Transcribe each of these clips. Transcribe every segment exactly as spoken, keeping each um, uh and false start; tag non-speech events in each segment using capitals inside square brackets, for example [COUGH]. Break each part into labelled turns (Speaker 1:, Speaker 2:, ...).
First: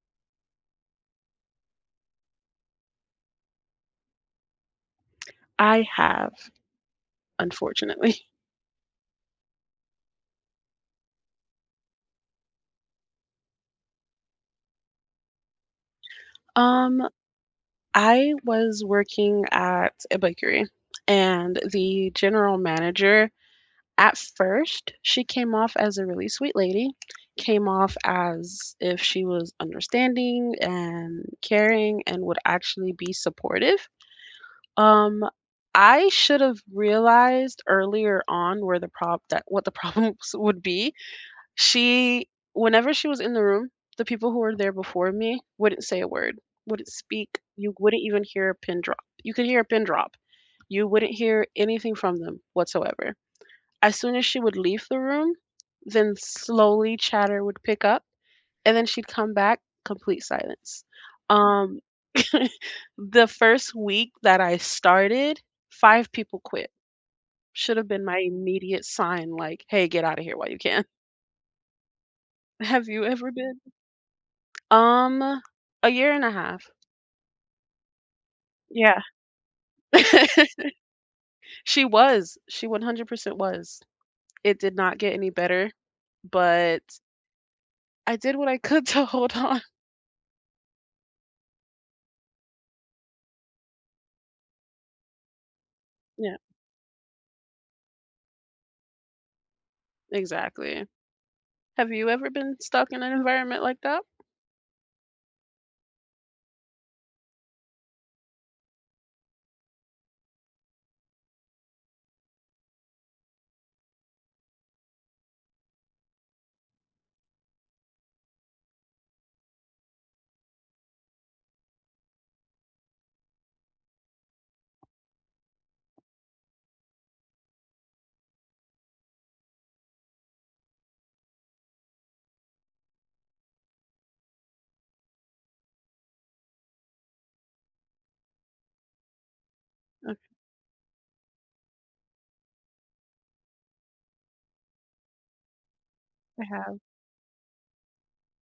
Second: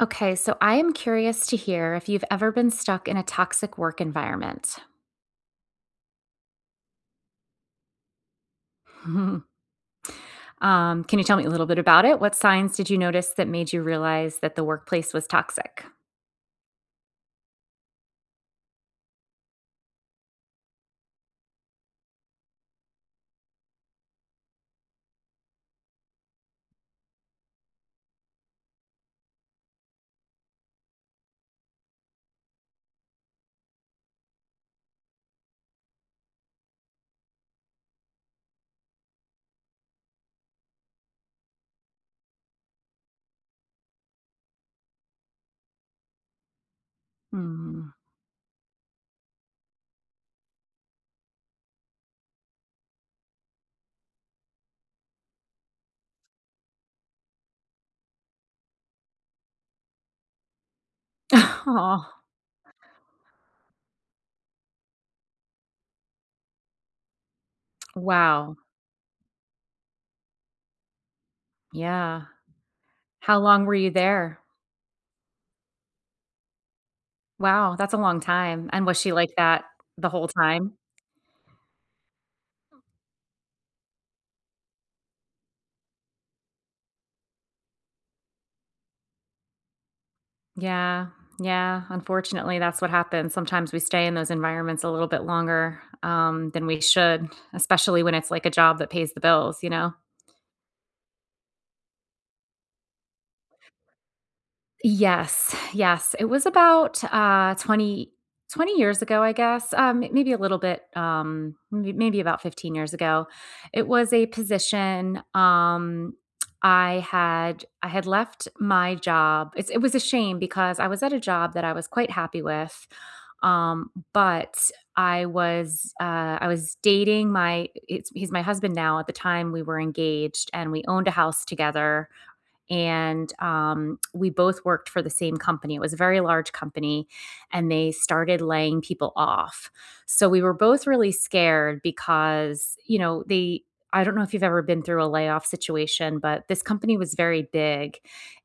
Speaker 1: Okay, so I am curious to hear if you've ever been stuck in a toxic work environment.
Speaker 2: I have, unfortunately.
Speaker 1: [LAUGHS] um, can you tell me a little bit about it? What signs did you notice that made you realize that the workplace was toxic?
Speaker 2: Um, I was working at a bakery, and the general manager, at first, she came off as a really sweet lady, came off as if she was understanding and caring and would actually be supportive. Um, I should have realized earlier on where the prob that what the problems [LAUGHS] would be. She Whenever she was in the room, the people who were there before me wouldn't say a word, wouldn't speak, you
Speaker 1: Mm.
Speaker 2: wouldn't even hear a pin drop. You could hear a pin drop. You wouldn't hear anything from them whatsoever. As soon as she would leave the room, then slowly chatter would pick up, and then she'd come back, complete silence. Um,
Speaker 1: [LAUGHS] Oh,
Speaker 2: [LAUGHS] the first week that I started, five people quit. Should have been my
Speaker 1: wow.
Speaker 2: immediate sign like, "Hey, get out of here while you can."
Speaker 1: Yeah.
Speaker 2: [LAUGHS] Have you ever
Speaker 1: How
Speaker 2: been?
Speaker 1: long were you there?
Speaker 2: Um, a year and a half.
Speaker 1: Wow, that's a long time. And was
Speaker 2: Yeah.
Speaker 1: she like that the whole
Speaker 2: [LAUGHS]
Speaker 1: time?
Speaker 2: She was. She one hundred percent was. It did not get any better, but I did what I could [LAUGHS] to hold on.
Speaker 1: Yeah. Yeah. Unfortunately, that's what happens. Sometimes we stay in those environments a little bit longer
Speaker 2: Yeah,
Speaker 1: um, than we should, especially when it's like a job that pays the bills, you know?
Speaker 2: exactly. Have you ever been stuck in an environment like that?
Speaker 1: Yes, yes. It was about, uh, 20 twenty years ago, I guess, um, m- maybe a little bit, um, may maybe about fifteen years ago. It was a position, um, I had I had left my job. It's it was a shame because I was at a job that I was quite happy with, um, but I was, uh, I was dating my it's he's my husband now. At the time, we were engaged and we owned a house together, and um, we both worked for the same company. It was a very large company, and they started laying people off.
Speaker 2: Okay.
Speaker 1: So we were both really scared because, you know, they, I don't know if you've ever been through a layoff situation,
Speaker 2: I
Speaker 1: but this
Speaker 2: have.
Speaker 1: company was very big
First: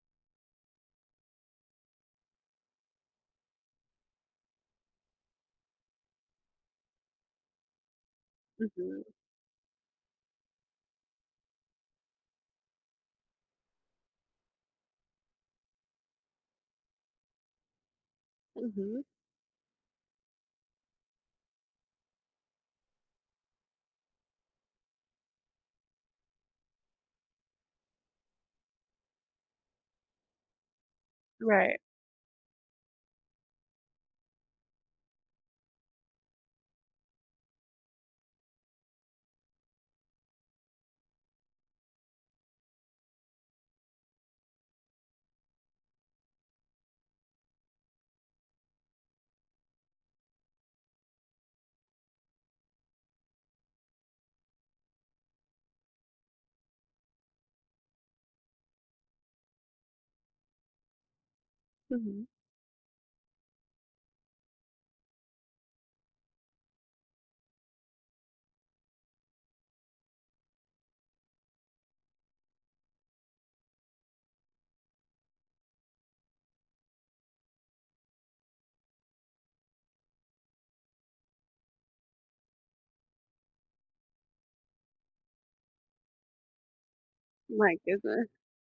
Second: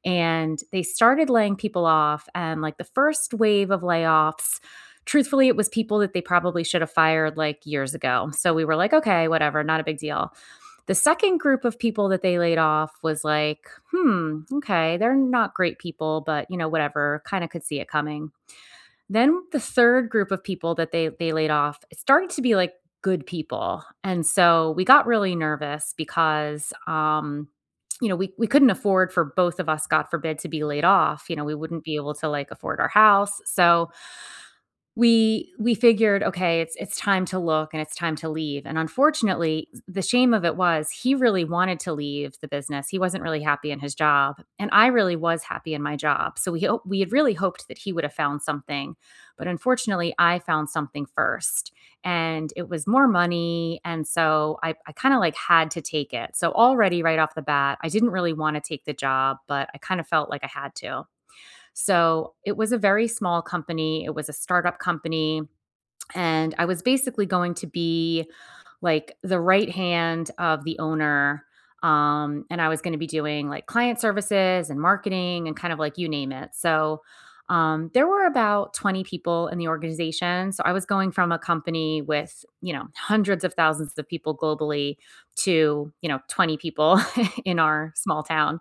Speaker 1: and they started laying people off. And like the first wave of layoffs, truthfully, it was people that they probably should have fired like years ago. So we were like,
Speaker 2: Mhm,
Speaker 1: okay, whatever, not a big deal. The second group of people that they laid off was like, "Hmm, okay, they're not great people, but, you know, whatever, kinda could see it coming."
Speaker 2: mhm.
Speaker 1: Then the third group of people that they they laid off, it started to be, like, good people, and so we got really nervous because, um, you know, we we couldn't afford for both of us, God forbid, to be laid off, you know, we
Speaker 2: Right.
Speaker 1: wouldn't be able to, like, afford our house, so we we figured, okay, it's it's time to look and it's time to leave, and unfortunately, the shame of it was he really wanted to leave the business. He wasn't really happy in his job, and I really was happy in my job. So we hope we had really hoped that he would have found something, but unfortunately, I found something first, and it was more money, and so I I kinda, like, had to take it. So already right off the bat, I didn't really wanna take the job, but I kinda felt like I had to.
Speaker 2: Mhm.
Speaker 1: So it was a very small company. It was a startup company. And I was basically going to be like the right hand of the owner. Um, and I was going to be doing like client services and marketing and kind of like you name it. So um, there were about twenty people in the organization. So I was going from a company with, you know, hundreds of thousands of people globally to, you know, twenty people [LAUGHS] in
Speaker 2: My
Speaker 1: our small
Speaker 2: goodness.
Speaker 1: town.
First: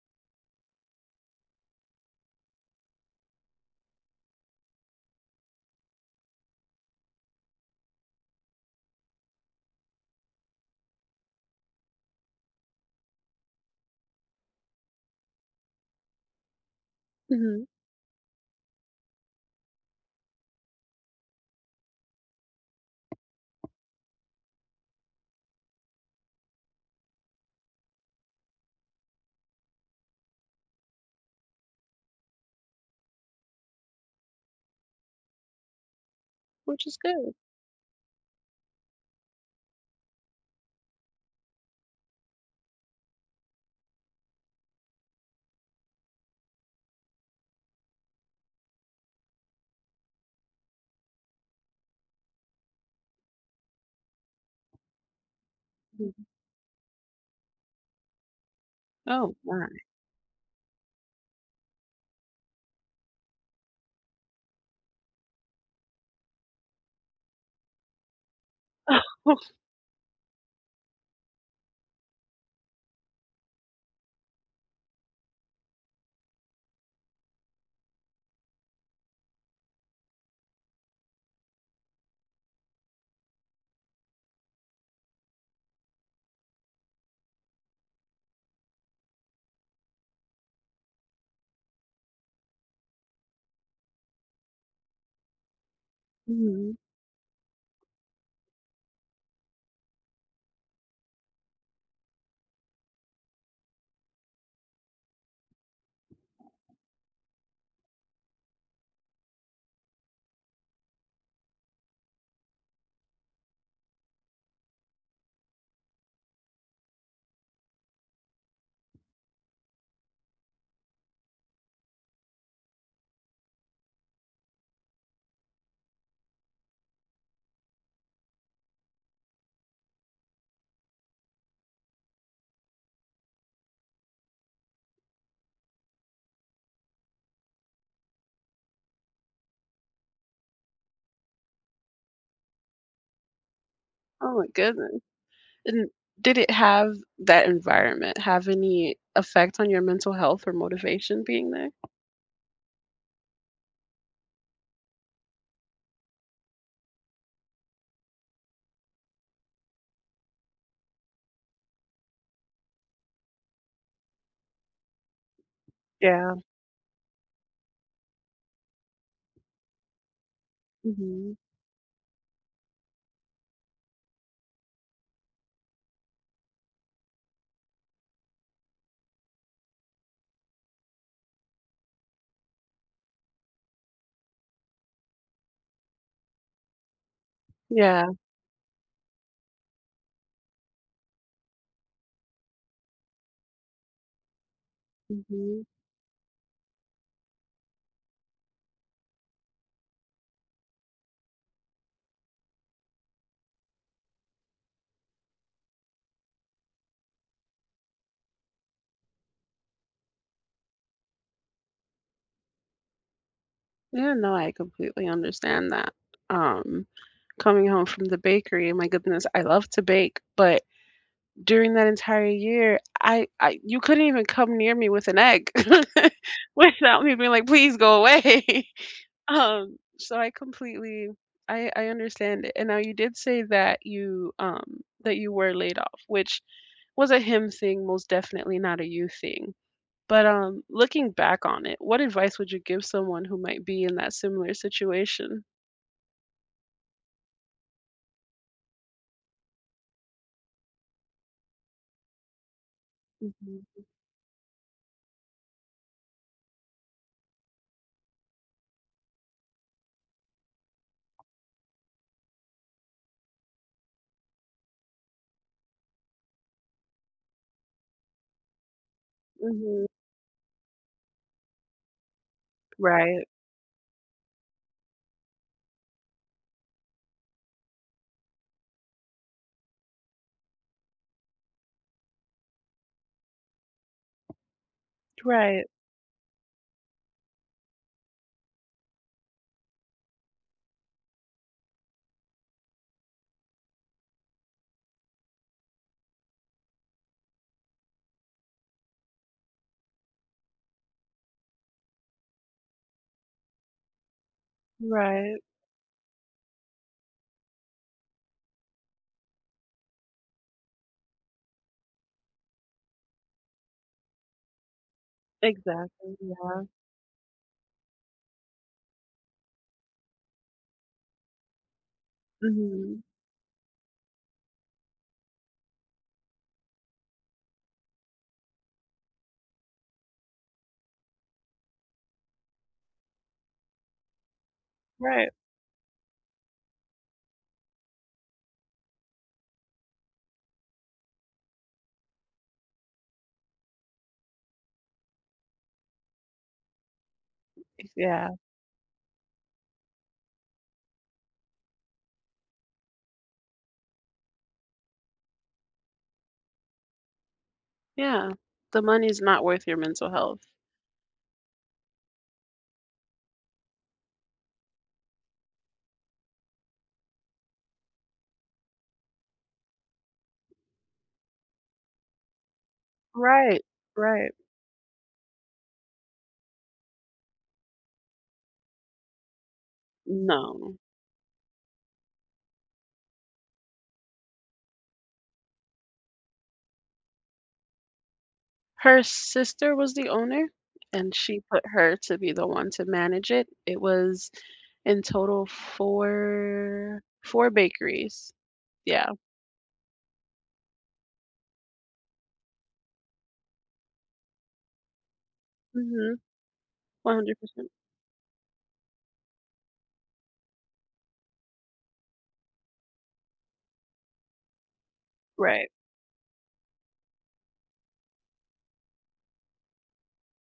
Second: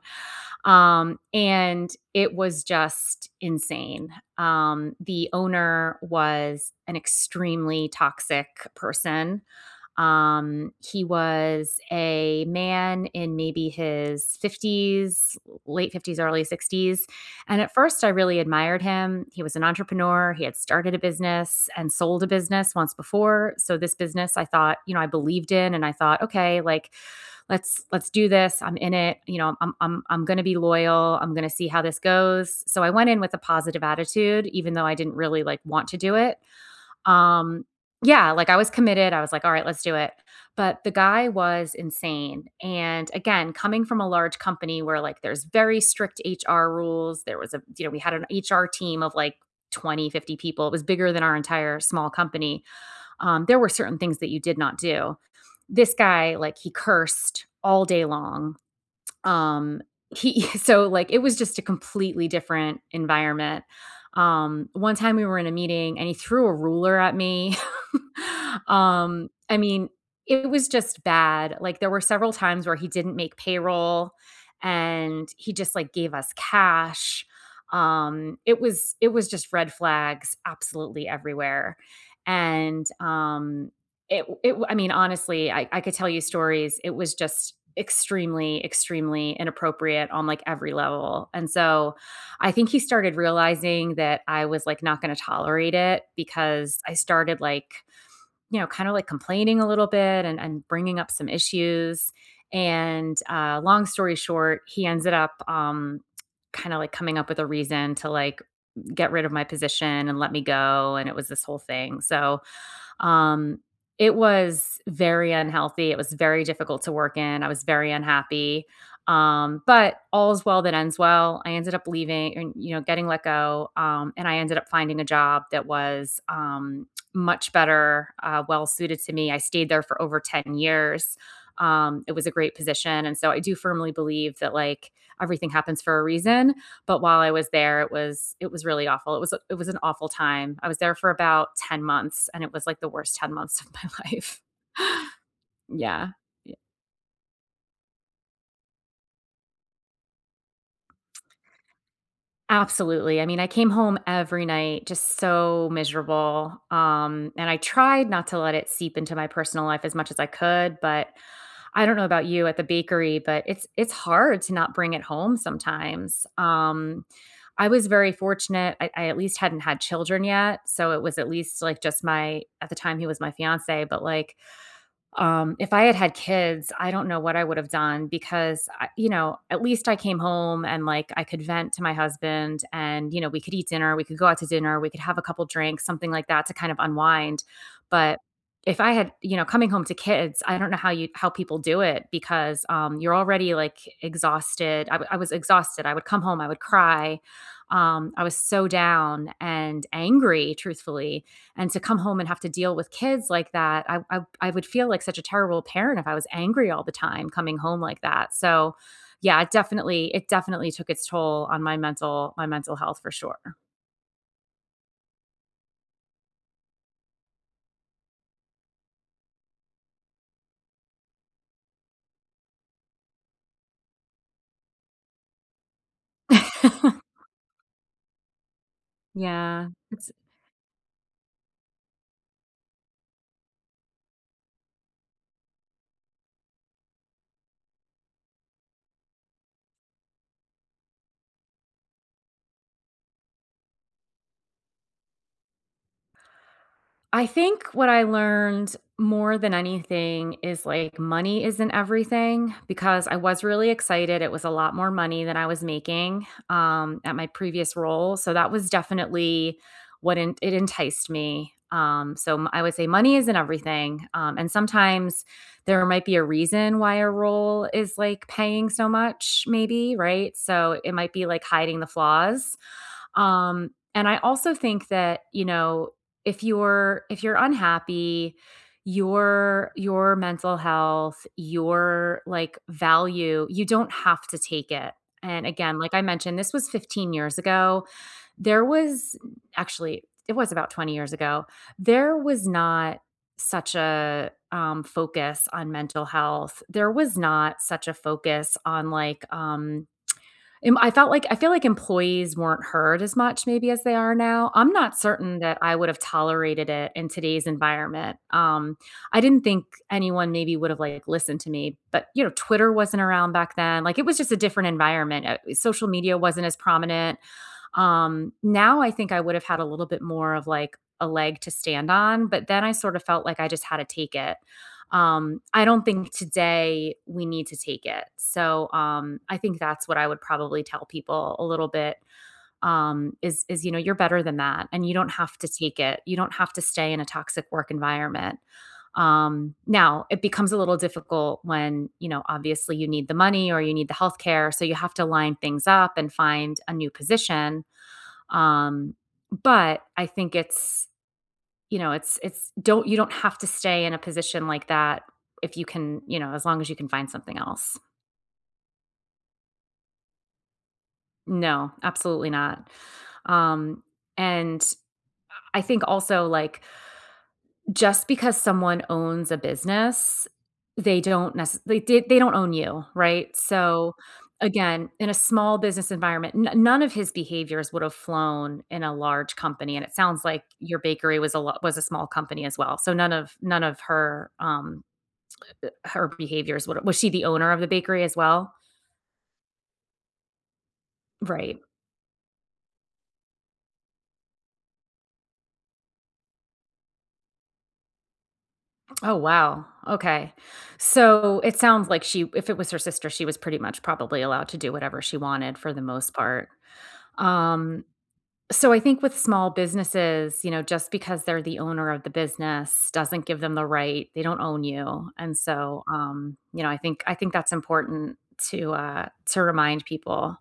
Speaker 1: Um, and it was just insane. Um, the owner was an extremely toxic person. Um, he was a man in maybe his fifties, late fifties, early sixties. And
Speaker 2: Mhm.
Speaker 1: at first, I really admired him. He was an entrepreneur. He had started a business and sold a business once before. So, this business I thought, you know, I believed in, and I thought, okay, like let's let's do this. I'm in it, you know, i'm i'm i'm going to be loyal. I'm going to see how this goes. So I went in with a positive attitude, even though I didn't really like want to do it.
Speaker 2: Which is good.
Speaker 1: um yeah, like I was committed. I was like, all right, let's do it. But the guy was insane. And again, coming from a large company where, like, there's very strict H R rules, there was a you know, we had an H R team of like twenty, fifty people. It was bigger than our entire small company. Um, there were certain things that you did not do. This
Speaker 2: Mhm.
Speaker 1: guy, like, he cursed all day long.
Speaker 2: Oh, my.
Speaker 1: Um, he [LAUGHS] So, like, it was just a completely different environment. Um, one time we were in a meeting, and he threw a ruler at me. [LAUGHS] Um, I
Speaker 2: [LAUGHS]
Speaker 1: mean, it was just bad. Like, there were several times where he didn't make payroll, and he just, like, gave us cash. Um, it was it was just red flags absolutely everywhere. And, um it it I mean, honestly, I I could tell you stories. It was just extremely, extremely inappropriate on, like, every level, and so, I think he started realizing that I was, like, not gonna tolerate it
Speaker 2: Mhm.
Speaker 1: because I started, like, you know, kinda, like, complaining a little bit, and and bringing up some issues, and, uh, long story short, he ended up, um, kinda, like, coming up with a reason to, like, get rid of my position and let me go, and it was this whole thing. So um, it was very unhealthy. It was very difficult to work in. I was very unhappy. Um, but all's well that ends well. I ended up leaving and, you know, getting let go. Um, and I ended up finding a job that was um, much better, uh, well suited to me. I stayed there for over ten years. Um, it was a great position. And so I do firmly believe that like everything happens for a reason. But while I was there, it was it was really awful. It was it was an awful time. I was there for about ten months, and it was like the worst ten months of my
Speaker 2: Oh
Speaker 1: life.
Speaker 2: my goodness.
Speaker 1: [LAUGHS]
Speaker 2: And
Speaker 1: Yeah.
Speaker 2: did it have that environment have any effect on your mental health or motivation being there?
Speaker 1: Absolutely. I mean, I came home every night just so miserable, um, and I tried not to let it seep into my personal life as much as I could, but I don't know about you at the bakery, but it's it's hard to not bring it home sometimes.
Speaker 2: Yeah.
Speaker 1: Um, I was very fortunate. I, I at least hadn't had children yet, so it was at
Speaker 2: Mhm.
Speaker 1: least like just my at the time he was my fiance, but like um, if I had had kids, I don't know what I would have done because I you know, at least I came home and, like, I could vent to my husband and, you know, we could eat dinner, we could go out to dinner, we could have a couple drinks, something like that to kind of unwind.
Speaker 2: Yeah.
Speaker 1: But if I had, you know, coming home to kids, I don't know how you how people do it because, um, you're already, like, exhausted. I w I was
Speaker 2: Mhm.
Speaker 1: exhausted. I would come home, I would cry. Um, I was so down and angry, truthfully, and to come home and have to deal with kids like that, I, I i would feel like such a terrible parent if I was angry all the time coming home like that. So yeah, it definitely it definitely took its toll on my mental my mental health for sure.
Speaker 2: Yeah, no, I completely understand that. Um, coming home from the bakery, my goodness, I love to bake, but during that entire year, I I you couldn't even come near me with an egg [LAUGHS]
Speaker 1: [LAUGHS]
Speaker 2: without me being like, "Please go away." [LAUGHS]
Speaker 1: Yeah.
Speaker 2: Um, so I completely I I understand it. And now you did say that you um that you were laid off, which was a him thing, most definitely not a you thing. But um looking back on it, what advice would you give someone who might be in that similar situation?
Speaker 1: I think what I learned more than anything is, like, money isn't everything because I was really
Speaker 2: Mhm.
Speaker 1: excited, it was a lot more money than I was making, um, at my previous role, so that was definitely what en it enticed me, um, so m I would say money isn't everything, um, and sometimes there might be a reason why a role is, like, paying so much
Speaker 2: Mhm.
Speaker 1: maybe, right? So it might be, like, hiding the flaws,
Speaker 2: Right.
Speaker 1: um, and I also think that, you know, if you're if you're unhappy, your your mental health, your, like, value, you don't have to take it, and
Speaker 2: Right.
Speaker 1: again, like I mentioned, this was fifteen years ago. There was Actually, it was about twenty years ago. There was not such a, um, focus on mental health. There was not such a focus on, like, um um, I felt like I feel like employees weren't heard as much maybe as they are now. I'm not certain
Speaker 2: Right.
Speaker 1: that I would have tolerated it in today's environment. Um, I didn't think anyone maybe would have, like, listened to me, but, you know, Twitter wasn't around back then, like, it was just a different environment, uh, social media
Speaker 2: Exactly.
Speaker 1: wasn't as
Speaker 2: Yeah.
Speaker 1: prominent, um, now I think I would have had a little bit more of, like, a leg to stand on, but then I sort of
Speaker 2: Mhm.
Speaker 1: felt like I just had to take it. Um, I don't think today we need to take it. So, um, I think that's what I would probably tell people a little bit, um, is is, you know, you're better than that, and you don't
Speaker 2: Right.
Speaker 1: have to take it. You don't have to stay in a toxic work environment. Um, now it becomes a little difficult when, you know, obviously you need the money or you need the healthcare, so you have to line things up and find a new position.
Speaker 2: Yeah,
Speaker 1: Um, but I think it's, you know, it's it's don't you don't have to stay in a position like that if you can, you know, as long as you can find something else.
Speaker 2: yeah. The money's not worth your mental health.
Speaker 1: No, absolutely not. Um, and I think also like just because someone owns a business, they don't necessarily they they don't own you, right?
Speaker 2: Right,
Speaker 1: So,
Speaker 2: right.
Speaker 1: again, in a small business environment, n none of his behaviors would have flown in a large company, and it sounds like
Speaker 2: No.
Speaker 1: your bakery was a lo was a small company as well, so none of none of her, um her behaviors would was she the owner of the bakery as well?
Speaker 2: Her sister was the owner, and she
Speaker 1: Right.
Speaker 2: put her to be the one to manage it. It was in total 4 4 bakeries. Yeah.
Speaker 1: Oh, wow. Okay. So, it sounds like she if it was her sister, she was pretty much probably allowed to do whatever she wanted for the most
Speaker 2: Mhm.
Speaker 1: part.
Speaker 2: one hundred percent.
Speaker 1: Um, So I think with small businesses, you know, just because they're the owner of the business doesn't give them the right. They don't own you. And
Speaker 2: Right.
Speaker 1: so um, you know, I think I think that's important to uh to remind people.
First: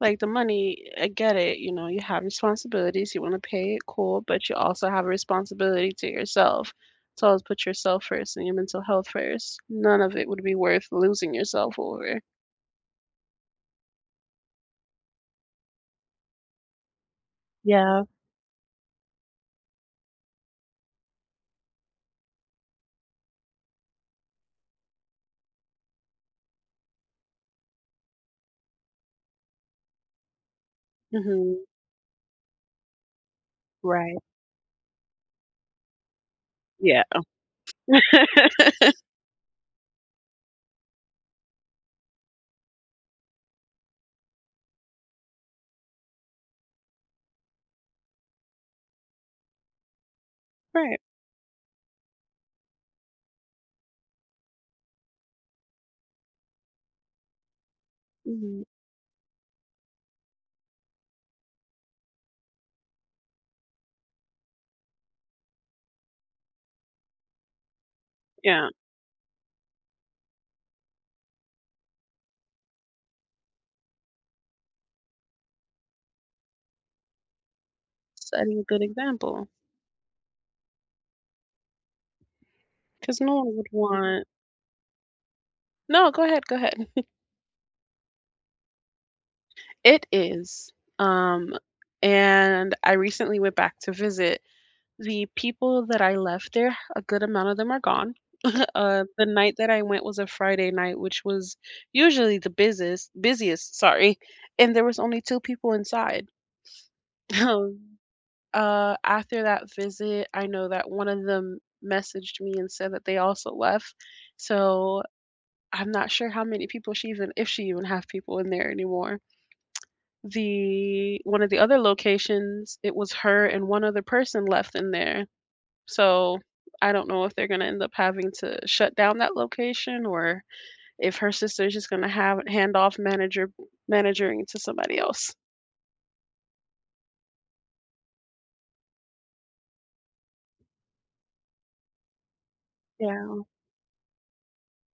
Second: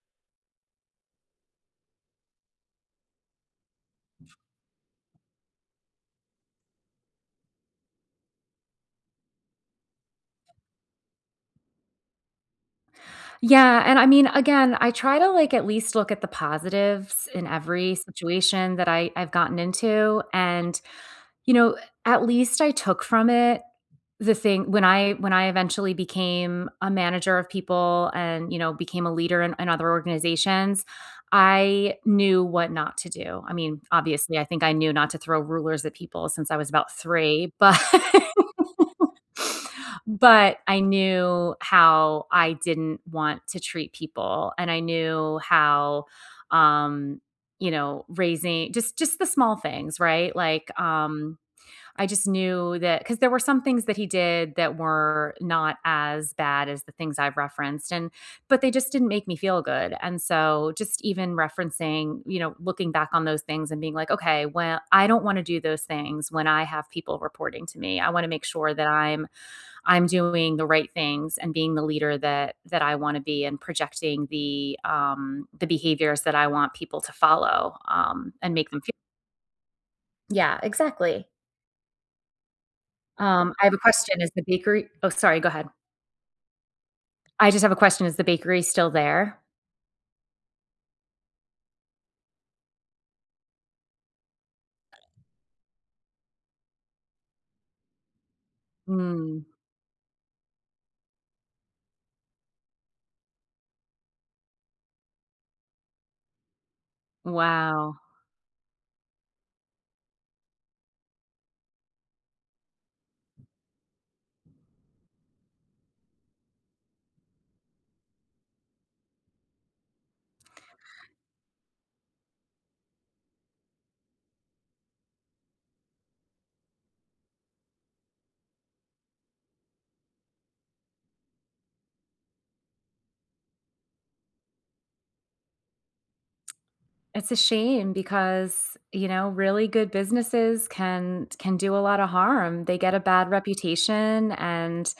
Speaker 2: Like, the money, I get it, you know, you have responsibilities, you wanna pay it, cool, but you also have a responsibility to yourself. So always put yourself first and your mental health first. None of it would be worth losing yourself over.
Speaker 1: Yeah, and I mean again, I try to like at least look at the positives in every
Speaker 2: Yeah.
Speaker 1: situation that I I've gotten into and you know, at least I took from it the thing when I when I eventually became a manager of people and, you know, became a leader in in other organizations,
Speaker 2: Mhm.
Speaker 1: I knew what not to do. I mean,
Speaker 2: Right.
Speaker 1: obviously, I think I knew not to throw rulers at people since I was about
Speaker 2: Yeah.
Speaker 1: three, but
Speaker 2: [LAUGHS]
Speaker 1: [LAUGHS] but I knew how I didn't want to treat people, and I knew how, um, you know, raising just just the small things, right? Like,
Speaker 2: Right.
Speaker 1: um I just knew that because there were some things that he did that were not as bad as the things I've referenced, and but
Speaker 2: Mhm.
Speaker 1: they just didn't make me feel good, and so just even referencing, you know, looking back on those things and being like, "Okay, well, I don't wanna do those things when I have people reporting to me. I wanna make
Speaker 2: Yeah.
Speaker 1: sure that I'm I'm doing the right things and being the leader that that I wanna be and projecting the, um, the behaviors that I want people to follow, um, and
Speaker 2: Setting a
Speaker 1: make them
Speaker 2: good
Speaker 1: feel."
Speaker 2: example
Speaker 1: Yeah, exactly.
Speaker 2: because no
Speaker 1: Um,
Speaker 2: one
Speaker 1: I
Speaker 2: would
Speaker 1: have a question,
Speaker 2: want.
Speaker 1: is the bakery oh, sorry, go ahead.
Speaker 2: No, go ahead, go ahead. [LAUGHS]
Speaker 1: I just have a question, is the bakery still there?
Speaker 2: It is, um, and I recently went back to visit. The people that I left there, a good amount of them are gone. [LAUGHS] Uh, the
Speaker 1: Mm,
Speaker 2: night that I went was a Friday night, which was usually the busiest busiest, sorry, and there was only two people inside. [LAUGHS]
Speaker 1: wow.
Speaker 2: Um, uh, after that visit, I know that one of them messaged me and said that they also left. So, I'm not sure how many people she, even if she even have people in there anymore. The one of the other locations, it was her and one other person left in there. So, I don't know if they're gonna end up having to shut down that location or if her sister's just gonna have hand off manager managing to somebody else.
Speaker 1: It's a shame because, you know, really good businesses can can do a lot of harm. They get a bad
Speaker 2: Yeah,
Speaker 1: reputation, and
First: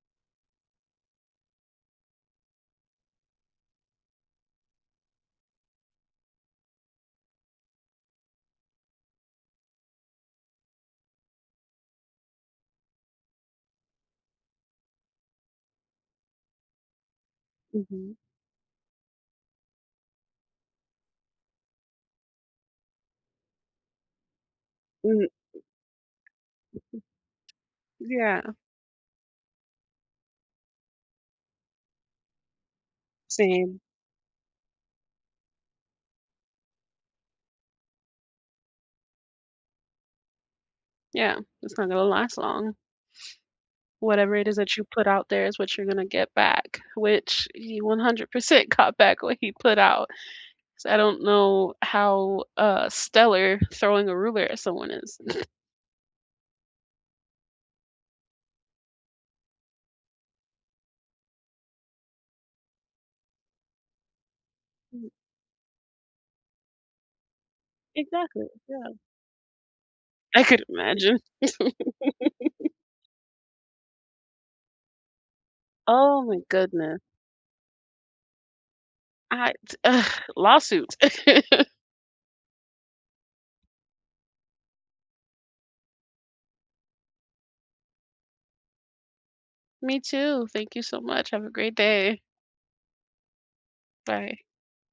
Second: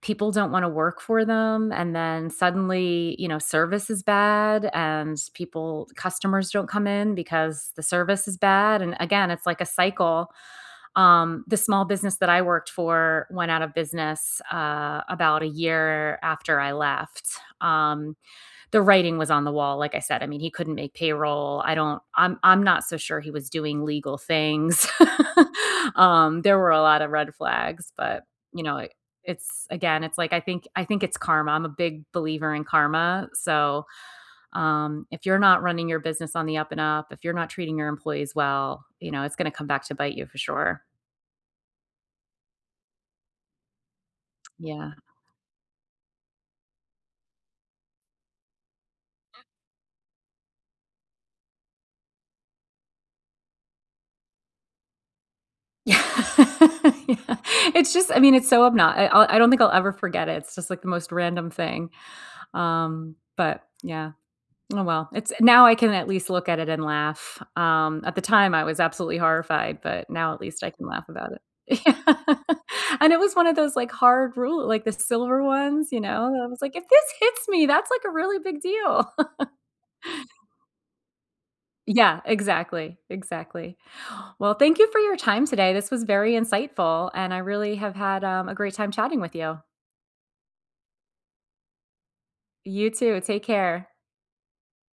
Speaker 1: people don't wanna work for them, and then suddenly, you know, service is bad, and people customers don't come in because the service is bad, and again, it's like a cycle. Um, the small business that I worked for went out of business, uh, about a year after I left.
Speaker 2: mhm.
Speaker 1: Um, the writing was on the wall, like I said. I mean, he couldn't make payroll. I don't I'm I'm not so sure he was doing legal things. [LAUGHS]
Speaker 2: Mm,
Speaker 1: Um, there were a lot of red flags, but,
Speaker 2: yeah,
Speaker 1: you know, it it's again, it's like I think I think it's karma. I'm a big believer in karma.
Speaker 2: same.
Speaker 1: So, um, if you're not running your business on the up and up, if you're not treating your employees well, you know, it's gonna come back to bite you for sure.
Speaker 2: Yeah, it's not gonna last long. Whatever it is that you
Speaker 1: Yeah.
Speaker 2: put out there is what you're gonna get back, which he one hundred percent [LAUGHS] got back what he put out. So I don't know how, uh, stellar throwing a ruler at someone is.
Speaker 1: Yeah. [LAUGHS] Yeah. It's just I mean, it's so obnoxious. I I'll I don't think I'll ever forget it. It's just, like, the most random thing. Um, but yeah. Oh, well.
Speaker 2: [LAUGHS]
Speaker 1: It's now I can at least look at it and laugh. Um, at the
Speaker 2: Exactly,
Speaker 1: time, I was
Speaker 2: yeah.
Speaker 1: absolutely horrified, but now at
Speaker 2: I could
Speaker 1: least I can laugh
Speaker 2: imagine.
Speaker 1: about
Speaker 2: [LAUGHS]
Speaker 1: it. [LAUGHS] Yeah. And it was one of those, like, hard rule like, the silver ones, you
Speaker 2: Oh
Speaker 1: know?
Speaker 2: my
Speaker 1: I was like, "If
Speaker 2: goodness.
Speaker 1: this hits me, that's, like, a really big deal." [LAUGHS]
Speaker 2: I t ugh, lawsuit. [LAUGHS]
Speaker 1: Yeah, exactly, exactly. Well, thank you for your time today. This was very insightful, and I really have had um, a great time chatting with you.
Speaker 2: Me too. Thank you so much. Have a great day.
Speaker 1: You too. Take care.
Speaker 2: Bye.